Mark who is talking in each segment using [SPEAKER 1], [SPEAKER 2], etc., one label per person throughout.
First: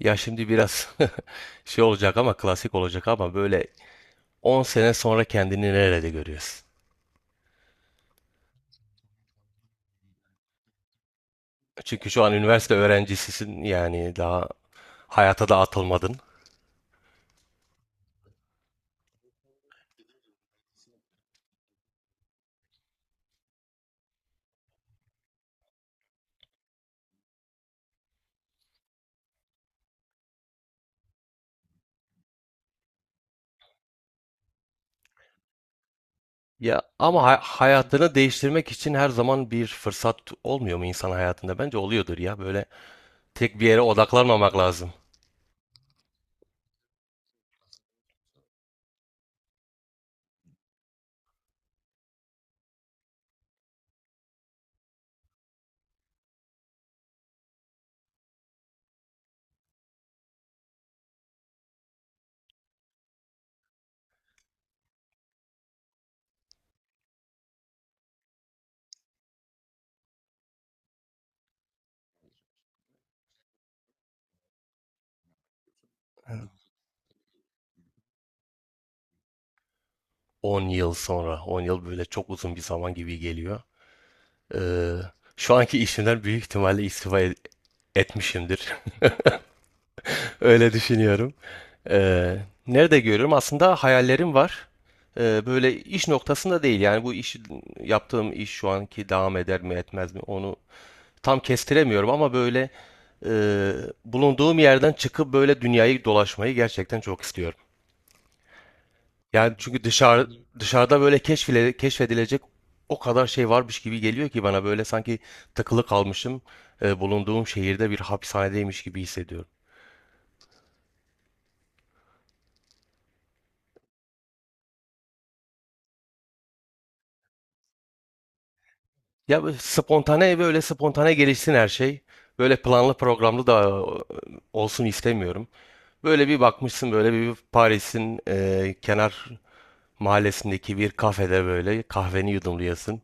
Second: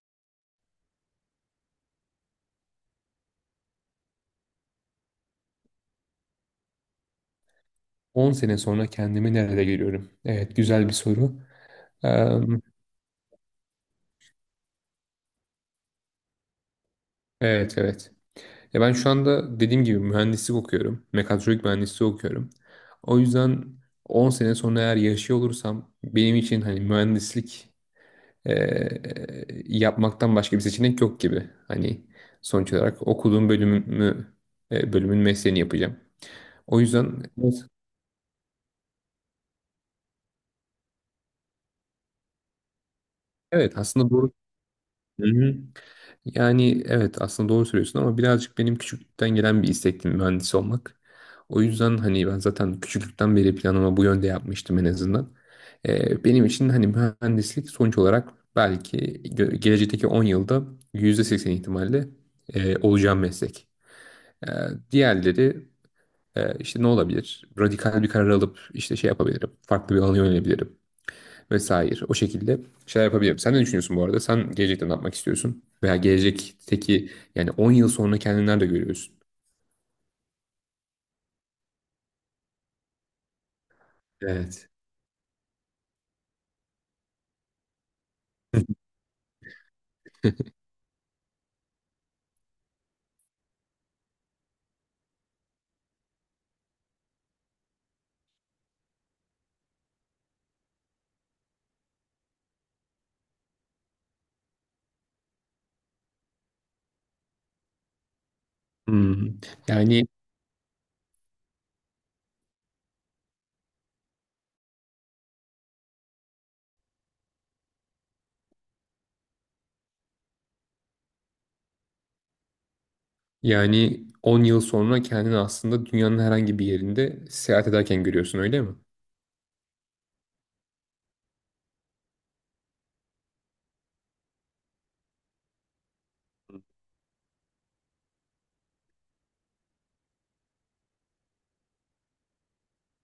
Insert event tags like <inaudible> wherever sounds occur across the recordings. [SPEAKER 1] Ya şimdi biraz <laughs> şey olacak ama klasik olacak ama böyle 10 sene sonra kendini nerede görüyorsun?
[SPEAKER 2] 10 sene sonra kendimi nerede görüyorum? Evet, güzel bir soru.
[SPEAKER 1] Çünkü şu an
[SPEAKER 2] Eee,
[SPEAKER 1] üniversite öğrencisisin yani daha hayata da atılmadın.
[SPEAKER 2] evet, evet. Ya ben şu anda dediğim gibi mühendislik okuyorum. Mekatronik mühendisliği okuyorum. O yüzden 10 sene sonra eğer yaşıyor olursam benim için hani mühendislik eee, yapmaktan başka bir seçenek yok gibi. Hani sonuç olarak okuduğum bölümümü, bölümün mesleğini yapacağım. O
[SPEAKER 1] Ya ama
[SPEAKER 2] yüzden
[SPEAKER 1] hayatını değiştirmek için her zaman bir fırsat olmuyor mu insan hayatında? Bence oluyordur ya böyle tek bir
[SPEAKER 2] evet
[SPEAKER 1] yere
[SPEAKER 2] aslında doğru.
[SPEAKER 1] odaklanmamak lazım.
[SPEAKER 2] Hı hı. Yani evet aslında doğru söylüyorsun ama birazcık benim küçüklükten gelen bir istekti mühendis olmak. O yüzden hani ben zaten küçüklükten beri planımı bu yönde yapmıştım en azından. Benim için hani mühendislik sonuç olarak belki gelecekteki 10 yılda %80 ihtimalle olacağım meslek. Ee, Diğerleri işte ne olabilir? Radikal bir karar alıp işte şey yapabilirim. Farklı bir alana yönelebilirim vesaire. O şekilde şeyler yapabilirim. Sen ne düşünüyorsun bu arada? Sen gelecekte ne yapmak istiyorsun? Veya gelecekteki yani 10 yıl sonra kendini nerede görüyorsun?
[SPEAKER 1] 10 yıl sonra, 10 yıl böyle çok uzun bir zaman gibi geliyor.
[SPEAKER 2] Evet.
[SPEAKER 1] Ee, Şu anki işimden büyük ihtimalle etmişimdir. <laughs>
[SPEAKER 2] <laughs>
[SPEAKER 1] Öyle düşünüyorum. Ee, Nerede görüyorum? Aslında hayallerim var. Böyle iş noktasında değil. Yani bu iş yaptığım iş şu anki devam eder mi etmez mi onu tam kestiremiyorum ama böyle e, bulunduğum yerden çıkıp böyle dünyayı dolaşmayı gerçekten çok istiyorum.
[SPEAKER 2] Hmm.
[SPEAKER 1] Yani çünkü
[SPEAKER 2] Yani
[SPEAKER 1] dışarıda böyle keşfedilecek o kadar şey varmış gibi geliyor ki bana böyle sanki takılı kalmışım, bulunduğum şehirde bir hapishanedeymiş gibi hissediyorum.
[SPEAKER 2] yani 10 yıl sonra kendini aslında dünyanın herhangi bir yerinde seyahat ederken görüyorsun öyle mi?
[SPEAKER 1] Ya böyle spontane ve öyle spontane gelişsin her şey. Böyle planlı programlı da olsun istemiyorum. Böyle bir bakmışsın böyle bir Paris'in kenar mahallesindeki bir kafede böyle kahveni yudumluyorsun.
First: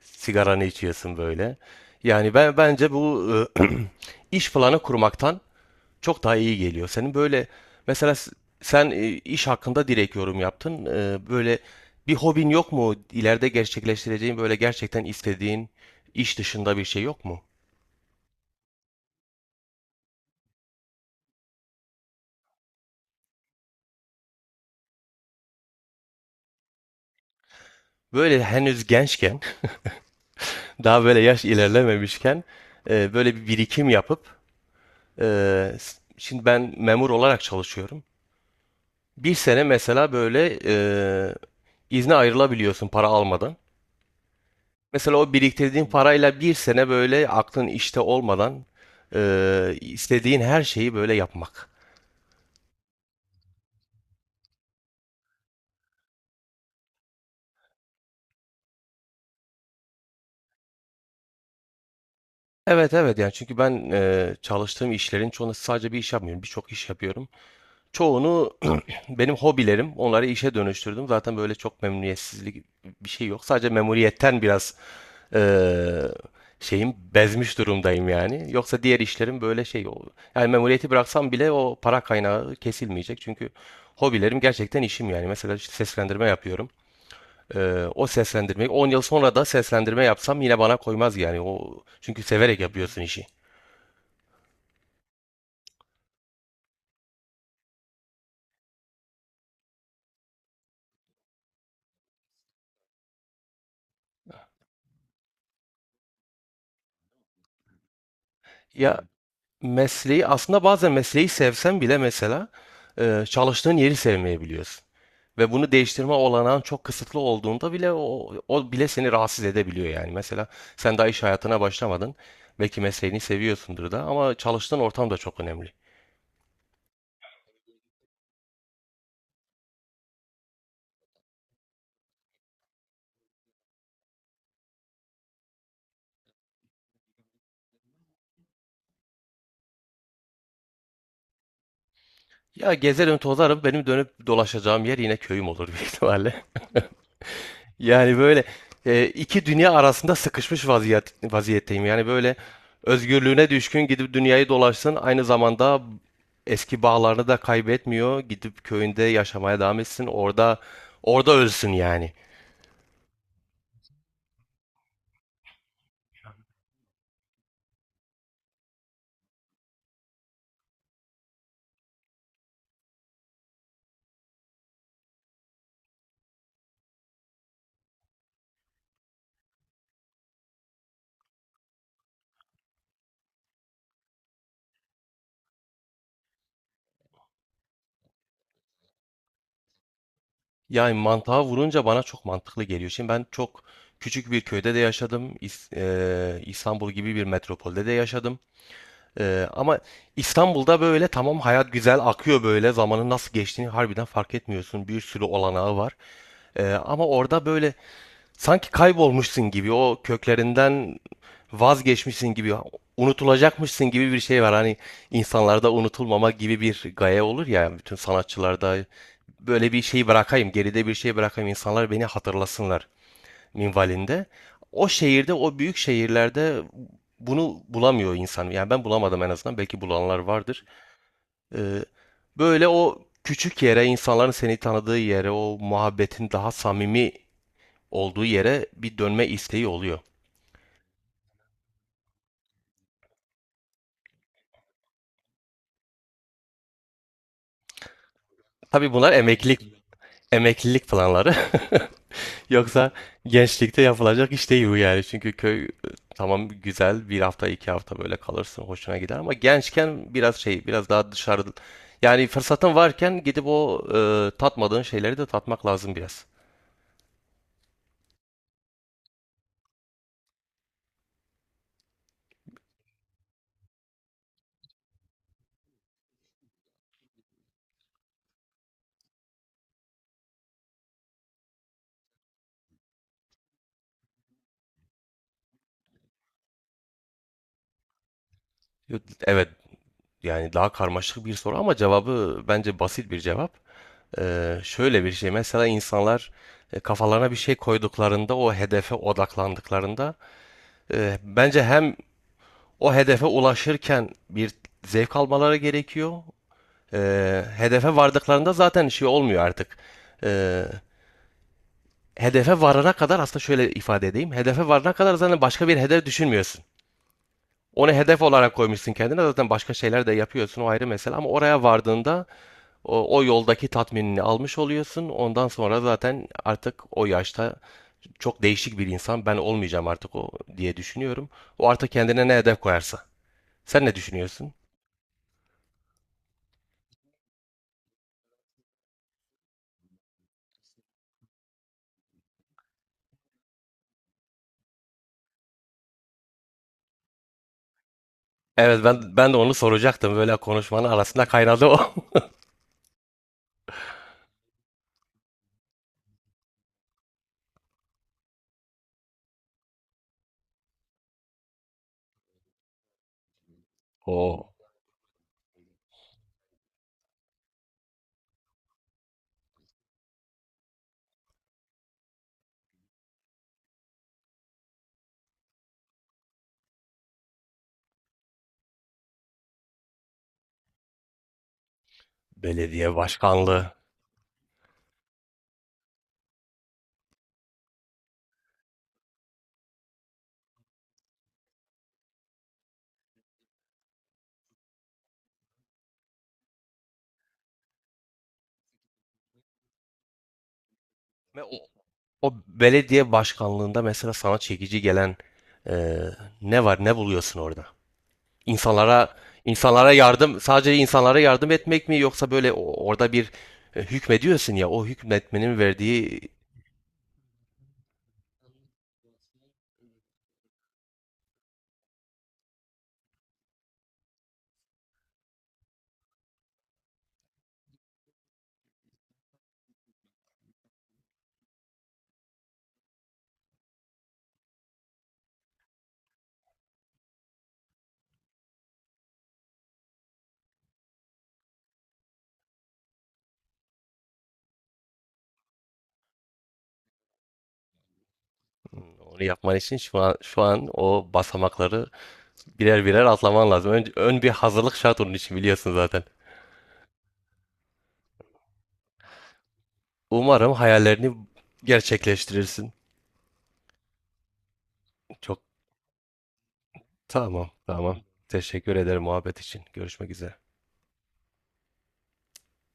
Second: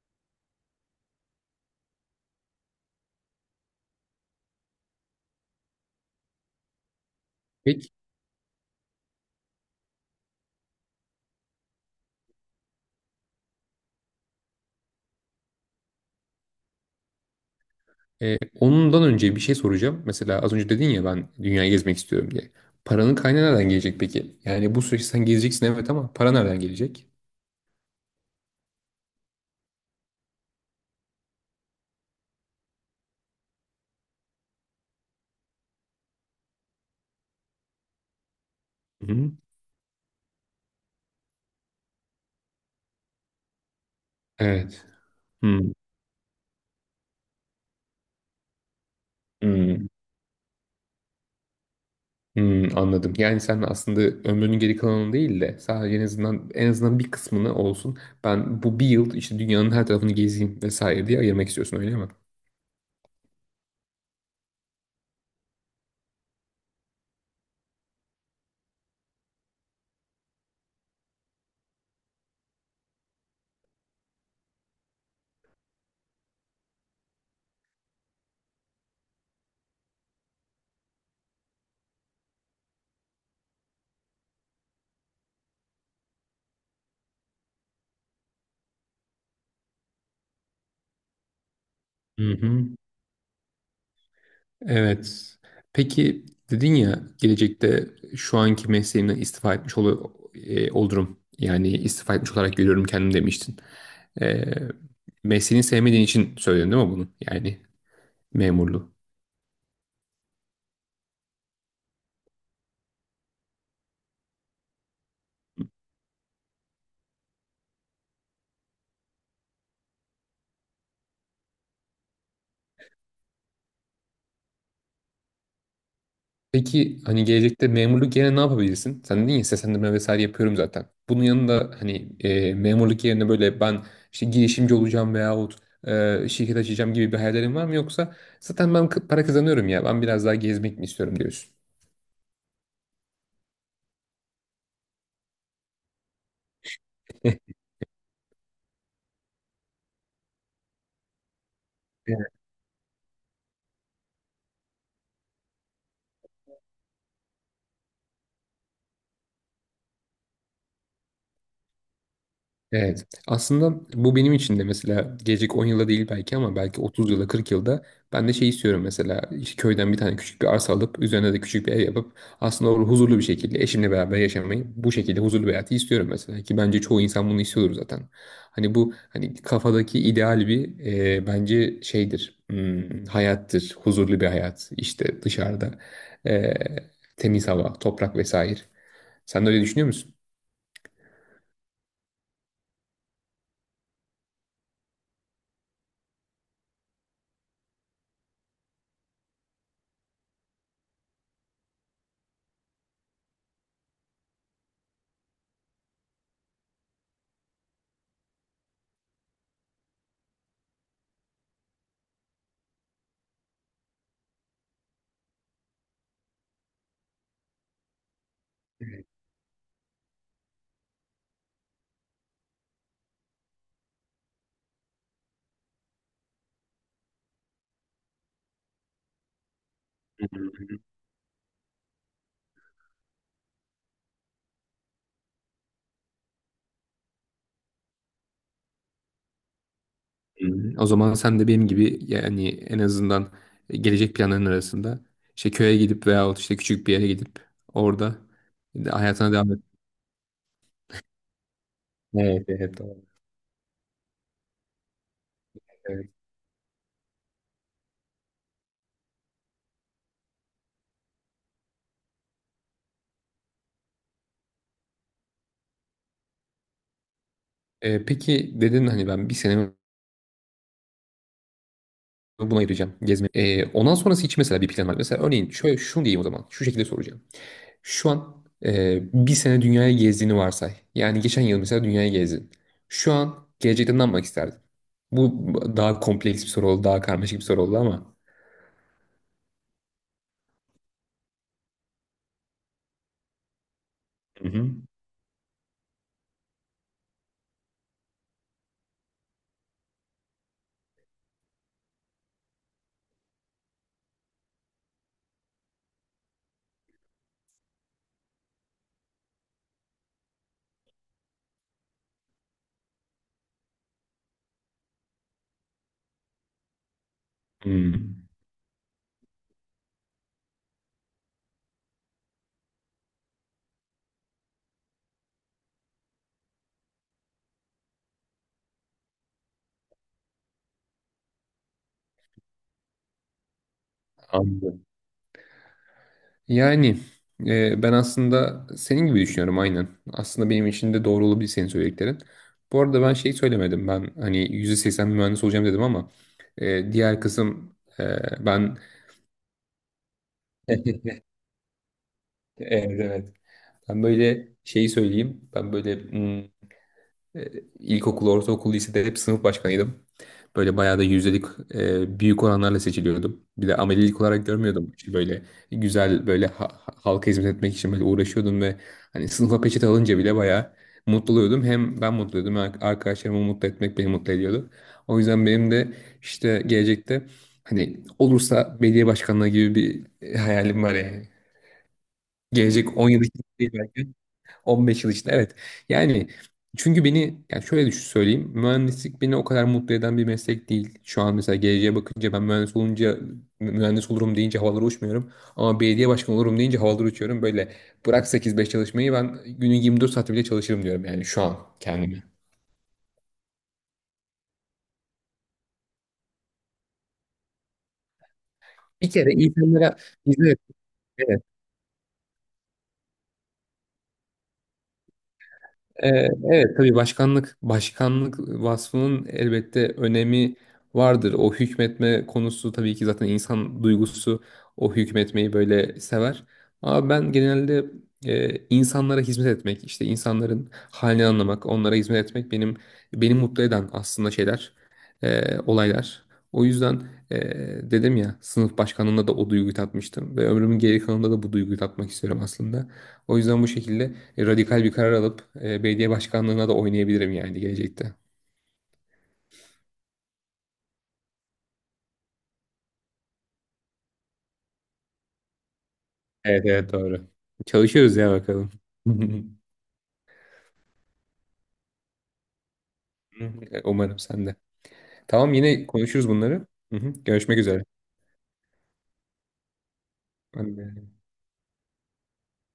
[SPEAKER 1] Sigaranı içiyorsun böyle. Yani ben bence bu e, <clears throat> iş planı kurmaktan çok daha iyi geliyor. Senin böyle
[SPEAKER 2] Peki
[SPEAKER 1] mesela sen iş hakkında direkt yorum yaptın. E, böyle bir hobin yok mu? İleride gerçekleştireceğin böyle gerçekten istediğin iş dışında bir şey yok mu?
[SPEAKER 2] ondan önce bir şey soracağım. Mesela az önce dedin ya ben dünyayı gezmek istiyorum diye. Paranın kaynağı nereden gelecek peki? Yani bu süreçte sen gezeceksin evet ama para nereden gelecek?
[SPEAKER 1] Böyle henüz gençken, <laughs> daha böyle yaş ilerlememişken böyle bir birikim yapıp e, şimdi ben memur olarak çalışıyorum.
[SPEAKER 2] Hı.
[SPEAKER 1] Bir sene mesela böyle izne ayrılabiliyorsun para almadan.
[SPEAKER 2] Evet.
[SPEAKER 1] Mesela o
[SPEAKER 2] Hmm.
[SPEAKER 1] biriktirdiğin parayla bir sene böyle aklın işte olmadan
[SPEAKER 2] Hmm.
[SPEAKER 1] istediğin her şeyi böyle yapmak.
[SPEAKER 2] Anladım. Yani sen aslında ömrünün geri kalanını değil de sadece en azından bir kısmını olsun. Ben bu bir yıl işte dünyanın her tarafını gezeyim vesaire diye ayırmak istiyorsun öyle mi?
[SPEAKER 1] Evet, evet, yani çünkü ben çalıştığım işlerin çoğunda sadece bir iş yapmıyorum. Birçok iş yapıyorum. Çoğunu <clears throat> benim hobilerim, onları işe dönüştürdüm. Zaten böyle çok memnuniyetsizlik bir şey yok. Sadece memuriyetten biraz eee şeyim bezmiş durumdayım yani. Yoksa diğer işlerim böyle yani memuriyeti bıraksam bile o para kaynağı kesilmeyecek. Çünkü hobilerim gerçekten işim yani. Mesela işte seslendirme yapıyorum. O seslendirmeyi 10 yıl sonra da seslendirme yapsam yine bana koymaz yani. O çünkü
[SPEAKER 2] Hı
[SPEAKER 1] severek
[SPEAKER 2] hı.
[SPEAKER 1] yapıyorsun işi.
[SPEAKER 2] Evet. Peki dedin ya gelecekte şu anki mesleğimden istifa etmiş olurum. Yani istifa etmiş olarak görüyorum kendimi demiştin. E, Mesleğini sevmediğin için söyledin değil mi bunu? Yani memurluğu.
[SPEAKER 1] Ya mesleği aslında bazen mesleği sevsen bile mesela çalıştığın yeri sevmeyebiliyorsun. Ve bunu değiştirme olanağın çok kısıtlı olduğunda bile o bile seni rahatsız edebiliyor yani. Mesela sen daha iş hayatına başlamadın. Belki mesleğini seviyorsundur da ama çalıştığın ortam da çok önemli.
[SPEAKER 2] Peki hani gelecekte memurluk yerine ne yapabilirsin? Sen dedin ya seslendirme vesaire yapıyorum zaten. Bunun yanında hani memurluk yerine böyle ben işte girişimci olacağım veyahut şirket açacağım gibi bir hayallerin var mı? Yoksa zaten ben para kazanıyorum ya ben biraz daha gezmek mi istiyorum diyorsun.
[SPEAKER 1] Ya gezerim tozarım benim dönüp dolaşacağım yer yine köyüm olur büyük ihtimalle. <laughs> Yani böyle iki dünya arasında sıkışmış vaziyetteyim. Yani
[SPEAKER 2] <laughs>
[SPEAKER 1] böyle özgürlüğüne düşkün gidip dünyayı dolaşsın. Aynı zamanda eski bağlarını da kaybetmiyor. Gidip köyünde yaşamaya devam etsin. Orada ölsün yani.
[SPEAKER 2] Evet. Aslında bu benim için de mesela gelecek 10 yılda değil belki ama belki 30 yılda 40 yılda ben de şey istiyorum mesela işte köyden bir tane küçük bir arsa alıp üzerine de küçük bir ev yapıp aslında orada huzurlu bir şekilde eşimle beraber yaşamayı bu şekilde huzurlu bir hayatı istiyorum mesela ki bence çoğu insan bunu istiyordur zaten. Hani bu hani kafadaki ideal bir bence şeydir hayattır huzurlu bir hayat işte dışarıda e, temiz hava toprak vesaire. Sen de öyle düşünüyor musun?
[SPEAKER 1] Yani mantığa vurunca bana çok mantıklı geliyor. Şimdi ben çok küçük bir köyde de yaşadım. İstanbul gibi bir metropolde de yaşadım. Ama İstanbul'da böyle tamam hayat güzel akıyor böyle zamanın nasıl geçtiğini harbiden fark etmiyorsun. Bir sürü olanağı var. Ama orada böyle sanki kaybolmuşsun gibi o köklerinden vazgeçmişsin gibi unutulacakmışsın gibi bir şey var. Hani insanlarda unutulmama gibi bir gaye olur ya bütün sanatçılarda böyle bir şey bırakayım geride bir şey bırakayım insanlar beni hatırlasınlar minvalinde. O şehirde, o büyük şehirlerde bunu bulamıyor insan. Yani ben bulamadım en azından. Belki bulanlar vardır. Ee, Böyle o küçük yere, insanların seni tanıdığı yere, o muhabbetin daha samimi olduğu yere bir dönme isteği oluyor.
[SPEAKER 2] Hı. O zaman sen de benim gibi yani en azından gelecek planların arasında işte köye gidip veyahut işte küçük bir yere gidip orada
[SPEAKER 1] Tabii bunlar
[SPEAKER 2] hayatına devam et.
[SPEAKER 1] emeklilik Emeklilik planları.
[SPEAKER 2] Evet,
[SPEAKER 1] <laughs>
[SPEAKER 2] evet,
[SPEAKER 1] Yoksa
[SPEAKER 2] doğru.
[SPEAKER 1] gençlikte yapılacak iş değil bu yani. Çünkü köy
[SPEAKER 2] Evet.
[SPEAKER 1] tamam güzel bir hafta iki hafta böyle kalırsın hoşuna gider ama gençken biraz şey biraz daha dışarı yani fırsatın varken gidip o tatmadığın şeyleri de tatmak lazım biraz.
[SPEAKER 2] Peki dedin hani ben bir senemi buna ayıracağım gezme. Ondan sonrası için mesela bir plan var. Mesela örneğin şöyle şunu diyeyim o zaman. Şu şekilde soracağım. Şu an bir sene dünyaya gezdiğini varsay. Yani geçen yıl mesela dünyaya gezdin. Şu an gelecekte ne yapmak isterdin? Bu daha kompleks bir soru oldu, daha karmaşık bir soru oldu ama.
[SPEAKER 1] Evet, yani daha karmaşık bir soru ama cevabı bence basit bir cevap.
[SPEAKER 2] Hı
[SPEAKER 1] E,
[SPEAKER 2] hı.
[SPEAKER 1] şöyle bir şey mesela insanlar kafalarına bir şey koyduklarında o hedefe odaklandıklarında e, bence hem o hedefe ulaşırken bir zevk almaları gerekiyor. Hedefe vardıklarında zaten şey olmuyor artık. Ee, Hedefe varana kadar aslında şöyle ifade edeyim. Hedefe varana kadar zaten başka bir hedef düşünmüyorsun. Onu hedef
[SPEAKER 2] Hmm,
[SPEAKER 1] olarak koymuşsun kendine zaten başka şeyler de yapıyorsun o ayrı mesele ama oraya vardığında o yoldaki tatminini almış oluyorsun. Ondan sonra zaten artık o yaşta çok değişik bir insan ben olmayacağım artık o diye düşünüyorum. O artık kendine ne hedef koyarsa. Sen ne düşünüyorsun?
[SPEAKER 2] Anladım. Yani ben aslında senin gibi düşünüyorum aynen. Aslında benim için de doğru olabilir senin söylediklerin. Bu arada ben şey söylemedim. Ben hani %80 mühendis olacağım dedim ama diğer kısım ben.
[SPEAKER 1] Evet, ben de onu soracaktım. Böyle
[SPEAKER 2] <laughs>
[SPEAKER 1] konuşmanın
[SPEAKER 2] Evet,
[SPEAKER 1] arasında kaynadı o. <laughs>
[SPEAKER 2] evet. Ben böyle şeyi söyleyeyim. Ben böyle. E, İlkokul, ortaokul, lisede hep sınıf başkanıydım. Böyle bayağı da yüzdelik büyük oranlarla seçiliyordum. Bir de amelilik olarak
[SPEAKER 1] O
[SPEAKER 2] görmüyordum. İşte böyle güzel böyle halka hizmet etmek için böyle uğraşıyordum ve hani sınıfa peçete alınca bile bayağı mutlu oluyordum. Hem ben mutlu oluyordum, arkadaşlarımı mutlu etmek beni mutlu ediyordu. O yüzden benim de işte gelecekte hani olursa belediye başkanlığı gibi bir hayalim var yani.
[SPEAKER 1] belediye
[SPEAKER 2] Gelecek 10 yıl için değil
[SPEAKER 1] başkanlığı.
[SPEAKER 2] belki, 15 yıl içinde evet. Yani çünkü beni yani şöyle düşün söyleyeyim. Mühendislik beni o kadar mutlu eden bir meslek değil. Şu an mesela geleceğe bakınca ben mühendis olunca mühendis olurum deyince havalara uçmuyorum. Ama belediye başkanı olurum deyince havalara uçuyorum. Böyle bırak 8-5 çalışmayı, ben günün 24 saati bile çalışırım diyorum yani
[SPEAKER 1] Ve
[SPEAKER 2] şu an kendime.
[SPEAKER 1] o belediye başkanlığında mesela sana çekici gelen e, ne var? Ne buluyorsun orada? İnsanlara,
[SPEAKER 2] Bir kere
[SPEAKER 1] insanlara
[SPEAKER 2] insanlara
[SPEAKER 1] yardım,
[SPEAKER 2] hizmet.
[SPEAKER 1] sadece insanlara yardım etmek mi yoksa böyle orada bir hükmediyorsun ya o hükmetmenin
[SPEAKER 2] Ee,
[SPEAKER 1] verdiği
[SPEAKER 2] Evet, tabii başkanlık vasfının elbette önemi vardır. O hükmetme konusu tabii ki zaten insan duygusu o hükmetmeyi böyle sever. Ama ben genelde insanlara hizmet etmek, işte insanların halini anlamak, onlara hizmet etmek beni mutlu eden aslında şeyler, olaylar. O yüzden e, dedim ya sınıf başkanlığında da o duyguyu tatmıştım ve ömrümün geri kalanında da bu duyguyu tatmak istiyorum aslında. O yüzden bu şekilde radikal bir karar alıp belediye başkanlığına da oynayabilirim yani gelecekte.
[SPEAKER 1] onu yapman için şu an o basamakları birer birer atlaman lazım. Önce ön bir hazırlık şart onun için biliyorsun zaten.
[SPEAKER 2] Evet, evet, doğru. Çalışıyoruz ya, bakalım. <laughs>
[SPEAKER 1] Umarım hayallerini gerçekleştirirsin.
[SPEAKER 2] Umarım sen de.
[SPEAKER 1] Çok
[SPEAKER 2] Tamam, yine konuşuruz bunları. Hı hı.
[SPEAKER 1] tamam,
[SPEAKER 2] Görüşmek üzere.
[SPEAKER 1] tamam. Teşekkür ederim muhabbet için. Görüşmek üzere.
[SPEAKER 2] Ben de.